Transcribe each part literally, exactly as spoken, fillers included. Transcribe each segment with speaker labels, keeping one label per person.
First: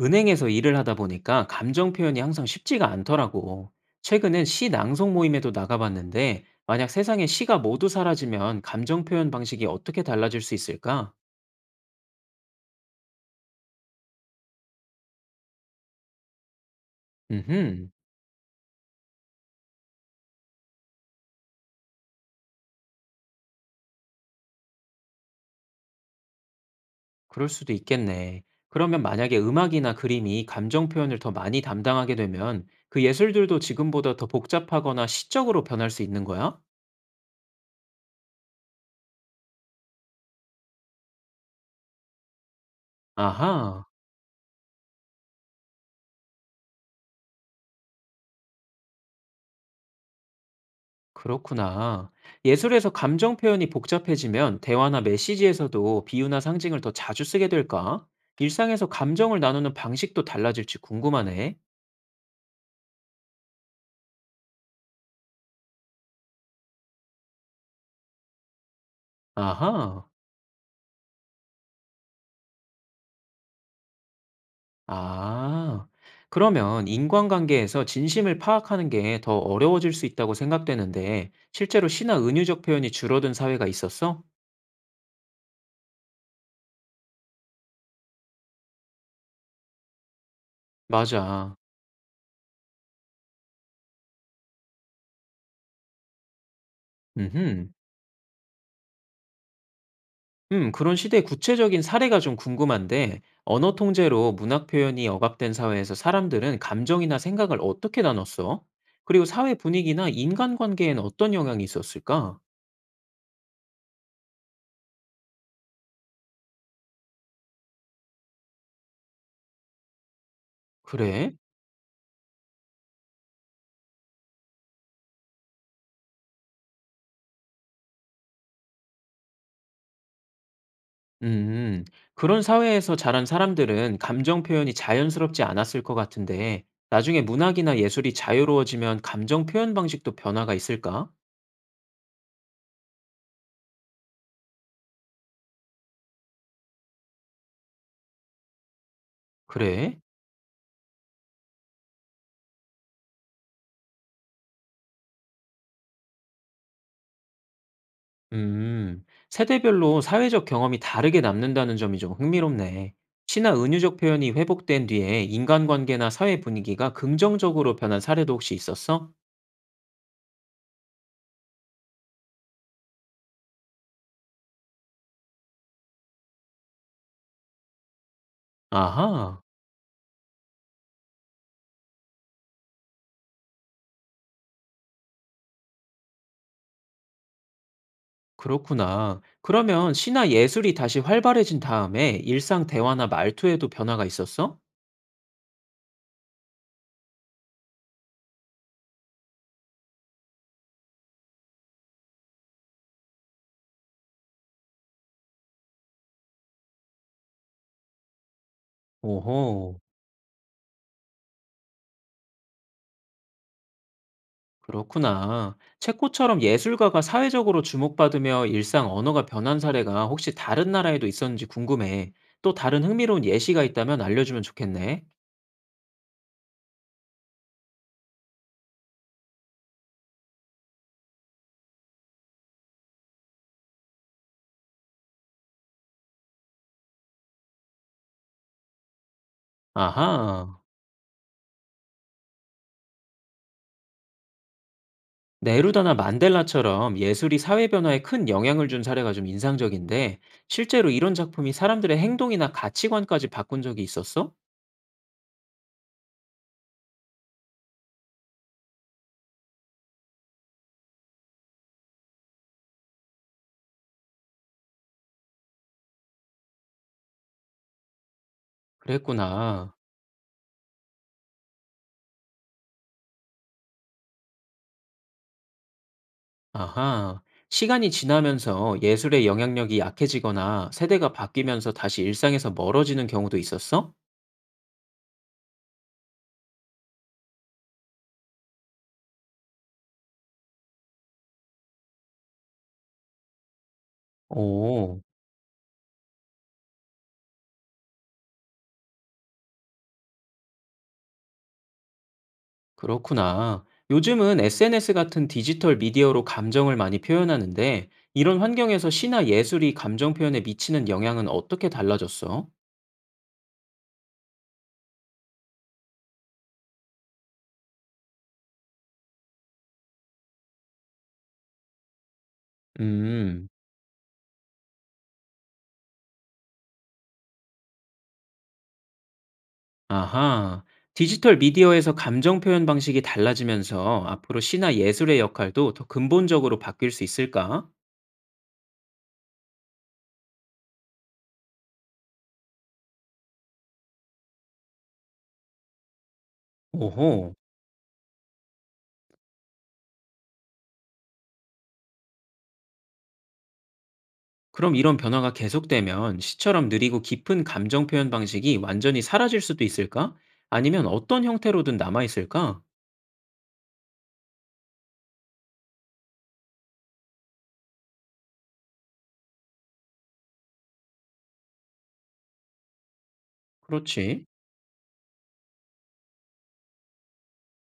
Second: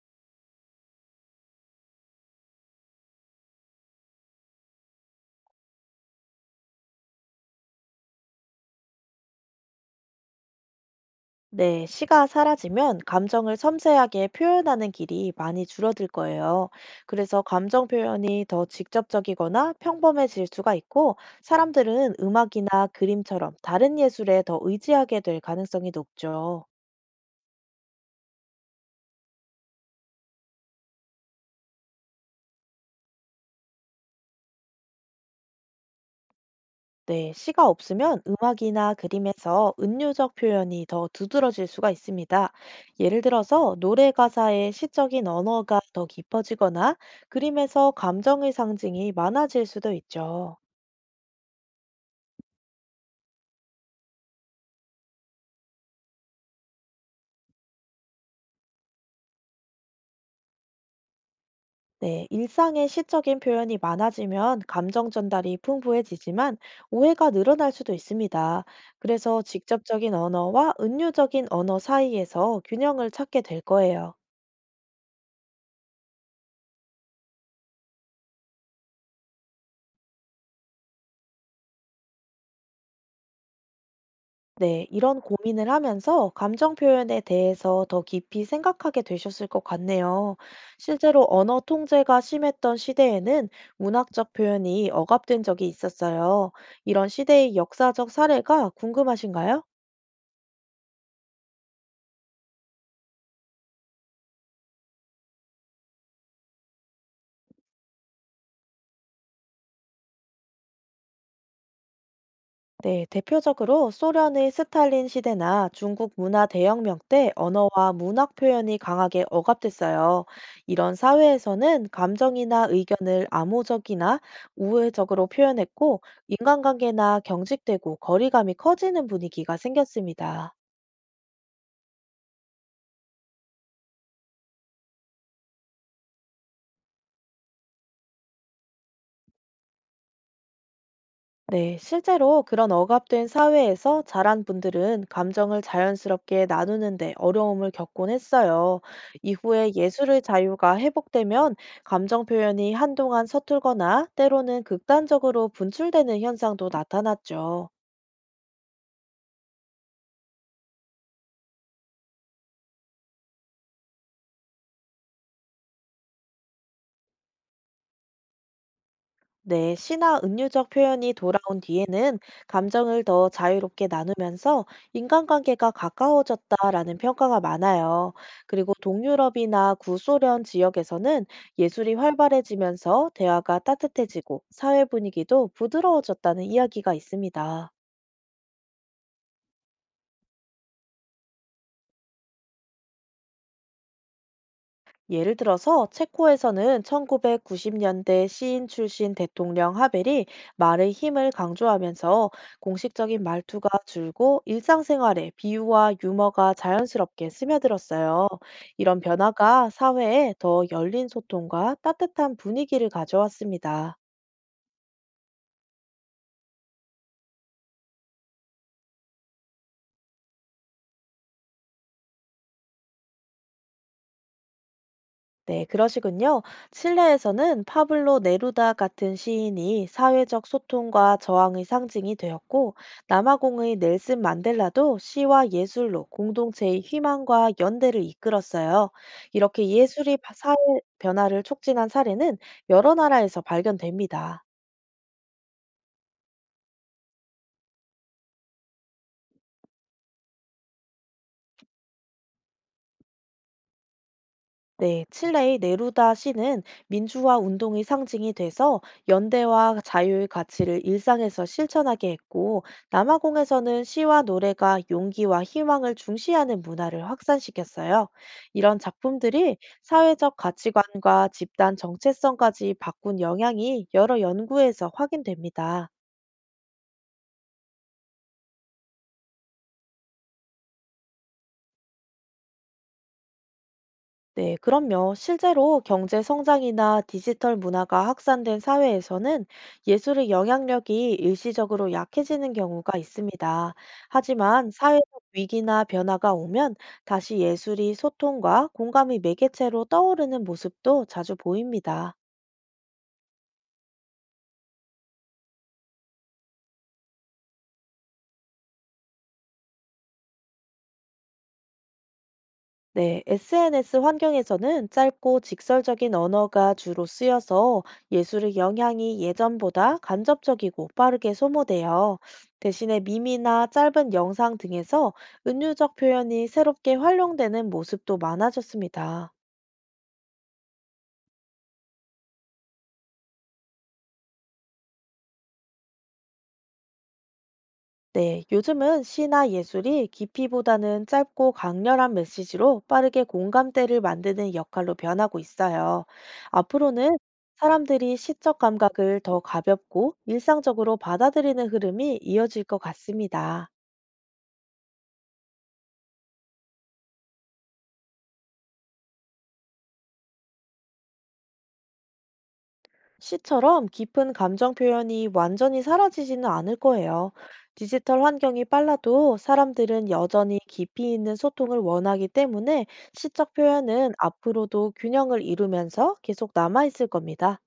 Speaker 1: 은행에서 일을 하다 보니까 감정 표현이 항상 쉽지가 않더라고. 최근엔 시 낭송 모임에도 나가봤는데, 만약 세상에 시가 모두 사라지면 감정 표현 방식이 어떻게 달라질 수 있을까?
Speaker 2: 네, 시가 사라지면 감정을 섬세하게 표현하는 길이 많이 줄어들 거예요. 그래서 감정
Speaker 1: 음흠.
Speaker 2: 표현이 더 직접적이거나 평범해질 수가 있고, 사람들은 음악이나 그림처럼 다른 예술에 더 의지하게 될 가능성이 높죠.
Speaker 1: 그럴 수도 있겠네. 그러면 만약에 음악이나 그림이 감정 표현을 더 많이 담당하게 되면 그 예술들도 지금보다 더 복잡하거나 시적으로 변할 수 있는 거야?
Speaker 2: 네, 시가 없으면 음악이나 그림에서 은유적 표현이 더 두드러질 수가 있습니다. 예를 들어서
Speaker 1: 아하.
Speaker 2: 노래 가사에 시적인 언어가 더 깊어지거나 그림에서 감정의 상징이 많아질 수도 있죠.
Speaker 1: 그렇구나. 예술에서 감정 표현이 복잡해지면 대화나 메시지에서도 비유나 상징을 더 자주 쓰게 될까? 일상에서 감정을 나누는 방식도 달라질지 궁금하네.
Speaker 2: 네, 일상의 시적인 표현이 많아지면 감정 전달이 풍부해지지만 오해가 늘어날 수도 있습니다. 그래서
Speaker 1: 아하.
Speaker 2: 직접적인 언어와 은유적인 언어 사이에서 균형을 찾게 될 거예요.
Speaker 1: 아. 그러면 인간관계에서 진심을 파악하는 게 더 어려워질 수 있다고 생각되는데, 실제로 시나 은유적 표현이 줄어든 사회가 있었어?
Speaker 2: 네, 이런 고민을 하면서 감정 표현에 대해서 더 깊이 생각하게 되셨을 것 같네요. 실제로
Speaker 1: 맞아.
Speaker 2: 언어 통제가 심했던 시대에는 문학적 표현이 억압된 적이 있었어요. 이런 시대의
Speaker 1: 음흠.
Speaker 2: 역사적 사례가 궁금하신가요?
Speaker 1: 음, 그런 시대 구체적인 사례가 좀 궁금한데, 언어 통제로 문학 표현이 억압된 사회에서 사람들은 감정이나 생각을 어떻게 나눴어? 그리고 사회 분위기나 인간관계에는 어떤 영향이 있었을까?
Speaker 2: 네, 대표적으로 소련의 스탈린 시대나 중국 문화 대혁명 때 언어와 문학 표현이 강하게 억압됐어요. 이런
Speaker 1: 그래?
Speaker 2: 사회에서는 감정이나 의견을 암호적이나 우회적으로 표현했고, 인간관계나 경직되고 거리감이 커지는 분위기가 생겼습니다.
Speaker 1: 음, 그런 사회에서 자란 사람들은 감정 표현이 자연스럽지 않았을 것 같은데, 나중에 문학이나 예술이 자유로워지면 감정 표현 방식도 변화가 있을까?
Speaker 2: 네, 실제로 그런 억압된 사회에서 자란 분들은 감정을 자연스럽게 나누는데 어려움을 겪곤 했어요. 이후에
Speaker 1: 그래?
Speaker 2: 예술의 자유가 회복되면 감정 표현이 한동안 서툴거나 때로는 극단적으로 분출되는 현상도 나타났죠.
Speaker 1: 음, 세대별로 사회적 경험이 다르게 남는다는 점이 좀 흥미롭네. 시나 은유적 표현이 회복된 뒤에 인간관계나 사회 분위기가 긍정적으로 변한 사례도 혹시 있었어?
Speaker 2: 네, 시나 은유적 표현이 돌아온 뒤에는 감정을 더 자유롭게 나누면서 인간관계가 가까워졌다라는 평가가 많아요. 그리고
Speaker 1: 아하,
Speaker 2: 동유럽이나 구소련 지역에서는 예술이 활발해지면서 대화가 따뜻해지고 사회 분위기도 부드러워졌다는 이야기가 있습니다.
Speaker 1: 그렇구나. 그러면 시나 예술이 다시 활발해진 다음에 일상 대화나 말투에도 변화가 있었어?
Speaker 2: 예를 들어서 체코에서는 천구백구십 년대 시인 출신 대통령 하벨이 말의 힘을 강조하면서 공식적인 말투가 줄고 일상생활에 비유와 유머가 자연스럽게 스며들었어요. 이런 변화가
Speaker 1: 오호,
Speaker 2: 사회에 더 열린 소통과 따뜻한 분위기를 가져왔습니다.
Speaker 1: 그렇구나. 체코처럼 예술가가 사회적으로 주목받으며 일상 언어가 변한 사례가 혹시 다른 나라에도 있었는지 궁금해. 또 다른 흥미로운 예시가 있다면 알려주면 좋겠네.
Speaker 2: 네, 그러시군요. 칠레에서는 파블로 네루다 같은 시인이 사회적 소통과 저항의 상징이 되었고, 남아공의 넬슨 만델라도 시와 예술로 공동체의 희망과 연대를 이끌었어요. 이렇게 예술이 파- 사회
Speaker 1: 아하.
Speaker 2: 변화를 촉진한 사례는 여러 나라에서 발견됩니다.
Speaker 1: 네루다나 만델라처럼 예술이 사회 변화에 큰 영향을 준 사례가 좀 인상적인데, 실제로 이런 작품이 사람들의 행동이나 가치관까지 바꾼 적이 있었어?
Speaker 2: 네, 칠레의 네루다 시는 민주화 운동의 상징이 돼서 연대와 자유의 가치를 일상에서 실천하게 했고, 남아공에서는 시와 노래가 용기와 희망을 중시하는 문화를 확산시켰어요. 이런 작품들이
Speaker 1: 그랬구나.
Speaker 2: 사회적 가치관과 집단 정체성까지 바꾼 영향이 여러 연구에서 확인됩니다.
Speaker 1: 아하. 시간이 지나면서 예술의 영향력이 약해지거나 세대가 바뀌면서 다시 일상에서 멀어지는 경우도 있었어?
Speaker 2: 네, 그럼요. 실제로 경제 성장이나 디지털 문화가 확산된 사회에서는 예술의 영향력이 일시적으로 약해지는 경우가 있습니다. 하지만
Speaker 1: 오,
Speaker 2: 사회적 위기나 변화가 오면 다시 예술이 소통과 공감의 매개체로 떠오르는 모습도 자주 보입니다.
Speaker 1: 그렇구나. 요즘은 에스엔에스 같은 디지털 미디어로 감정을 많이 표현하는데, 이런 환경에서 시나 예술이 감정 표현에 미치는 영향은 어떻게 달라졌어?
Speaker 2: 네, 에스엔에스 환경에서는 짧고 직설적인 언어가 주로 쓰여서 예술의 영향이 예전보다 간접적이고 빠르게 소모돼요. 대신에
Speaker 1: 음.
Speaker 2: 밈이나 짧은 영상 등에서 은유적 표현이 새롭게 활용되는 모습도 많아졌습니다.
Speaker 1: 아하. 디지털 미디어에서 감정 표현 방식이 달라지면서 앞으로 시나 예술의 역할도 더 근본적으로 바뀔 수 있을까?
Speaker 2: 네, 요즘은 시나 예술이 깊이보다는 짧고 강렬한 메시지로 빠르게 공감대를 만드는 역할로 변하고 있어요. 앞으로는
Speaker 1: 오호.
Speaker 2: 사람들이 시적 감각을 더 가볍고 일상적으로 받아들이는 흐름이 이어질 것 같습니다.
Speaker 1: 그럼 이런 변화가 계속되면 시처럼 느리고 깊은 감정 표현 방식이 완전히 사라질 수도 있을까? 아니면 어떤 형태로든 남아 있을까?
Speaker 2: 시처럼 깊은 감정 표현이 완전히 사라지지는 않을 거예요. 디지털 환경이 빨라도 사람들은 여전히 깊이 있는 소통을 원하기 때문에 시적 표현은
Speaker 1: 그렇지.
Speaker 2: 앞으로도 균형을 이루면서 계속 남아있을 겁니다.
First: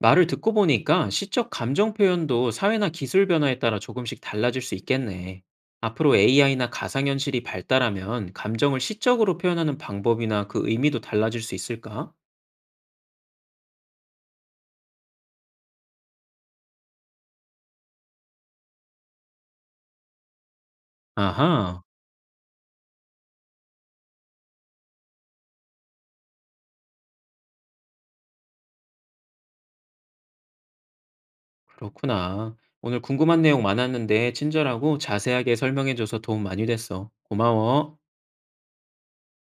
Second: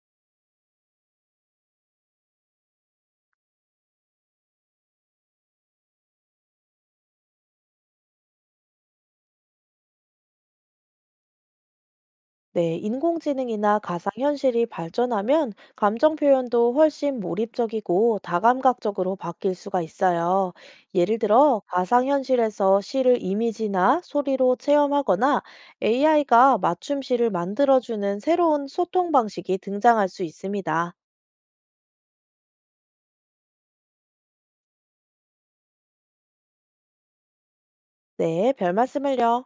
Speaker 1: 말을 듣고 보니까 시적 감정 표현도 사회나 기술 변화에 따라 조금씩 달라질 수 있겠네. 앞으로 에이아이나 가상현실이 발달하면 감정을 시적으로 표현하는 방법이나 그 의미도 달라질 수 있을까?
Speaker 2: 네, 인공지능이나 가상현실이 발전하면 감정 표현도 훨씬 몰입적이고 다감각적으로 바뀔 수가 있어요. 예를 들어,
Speaker 1: 아하,
Speaker 2: 가상현실에서 시를 이미지나 소리로 체험하거나 에이아이가 맞춤시를 만들어주는 새로운 소통 방식이 등장할 수 있습니다.
Speaker 1: 그렇구나. 오늘 궁금한 내용 많았는데 친절하고 자세하게 설명해줘서 도움 많이 됐어. 고마워.
Speaker 2: 네, 별 말씀을요.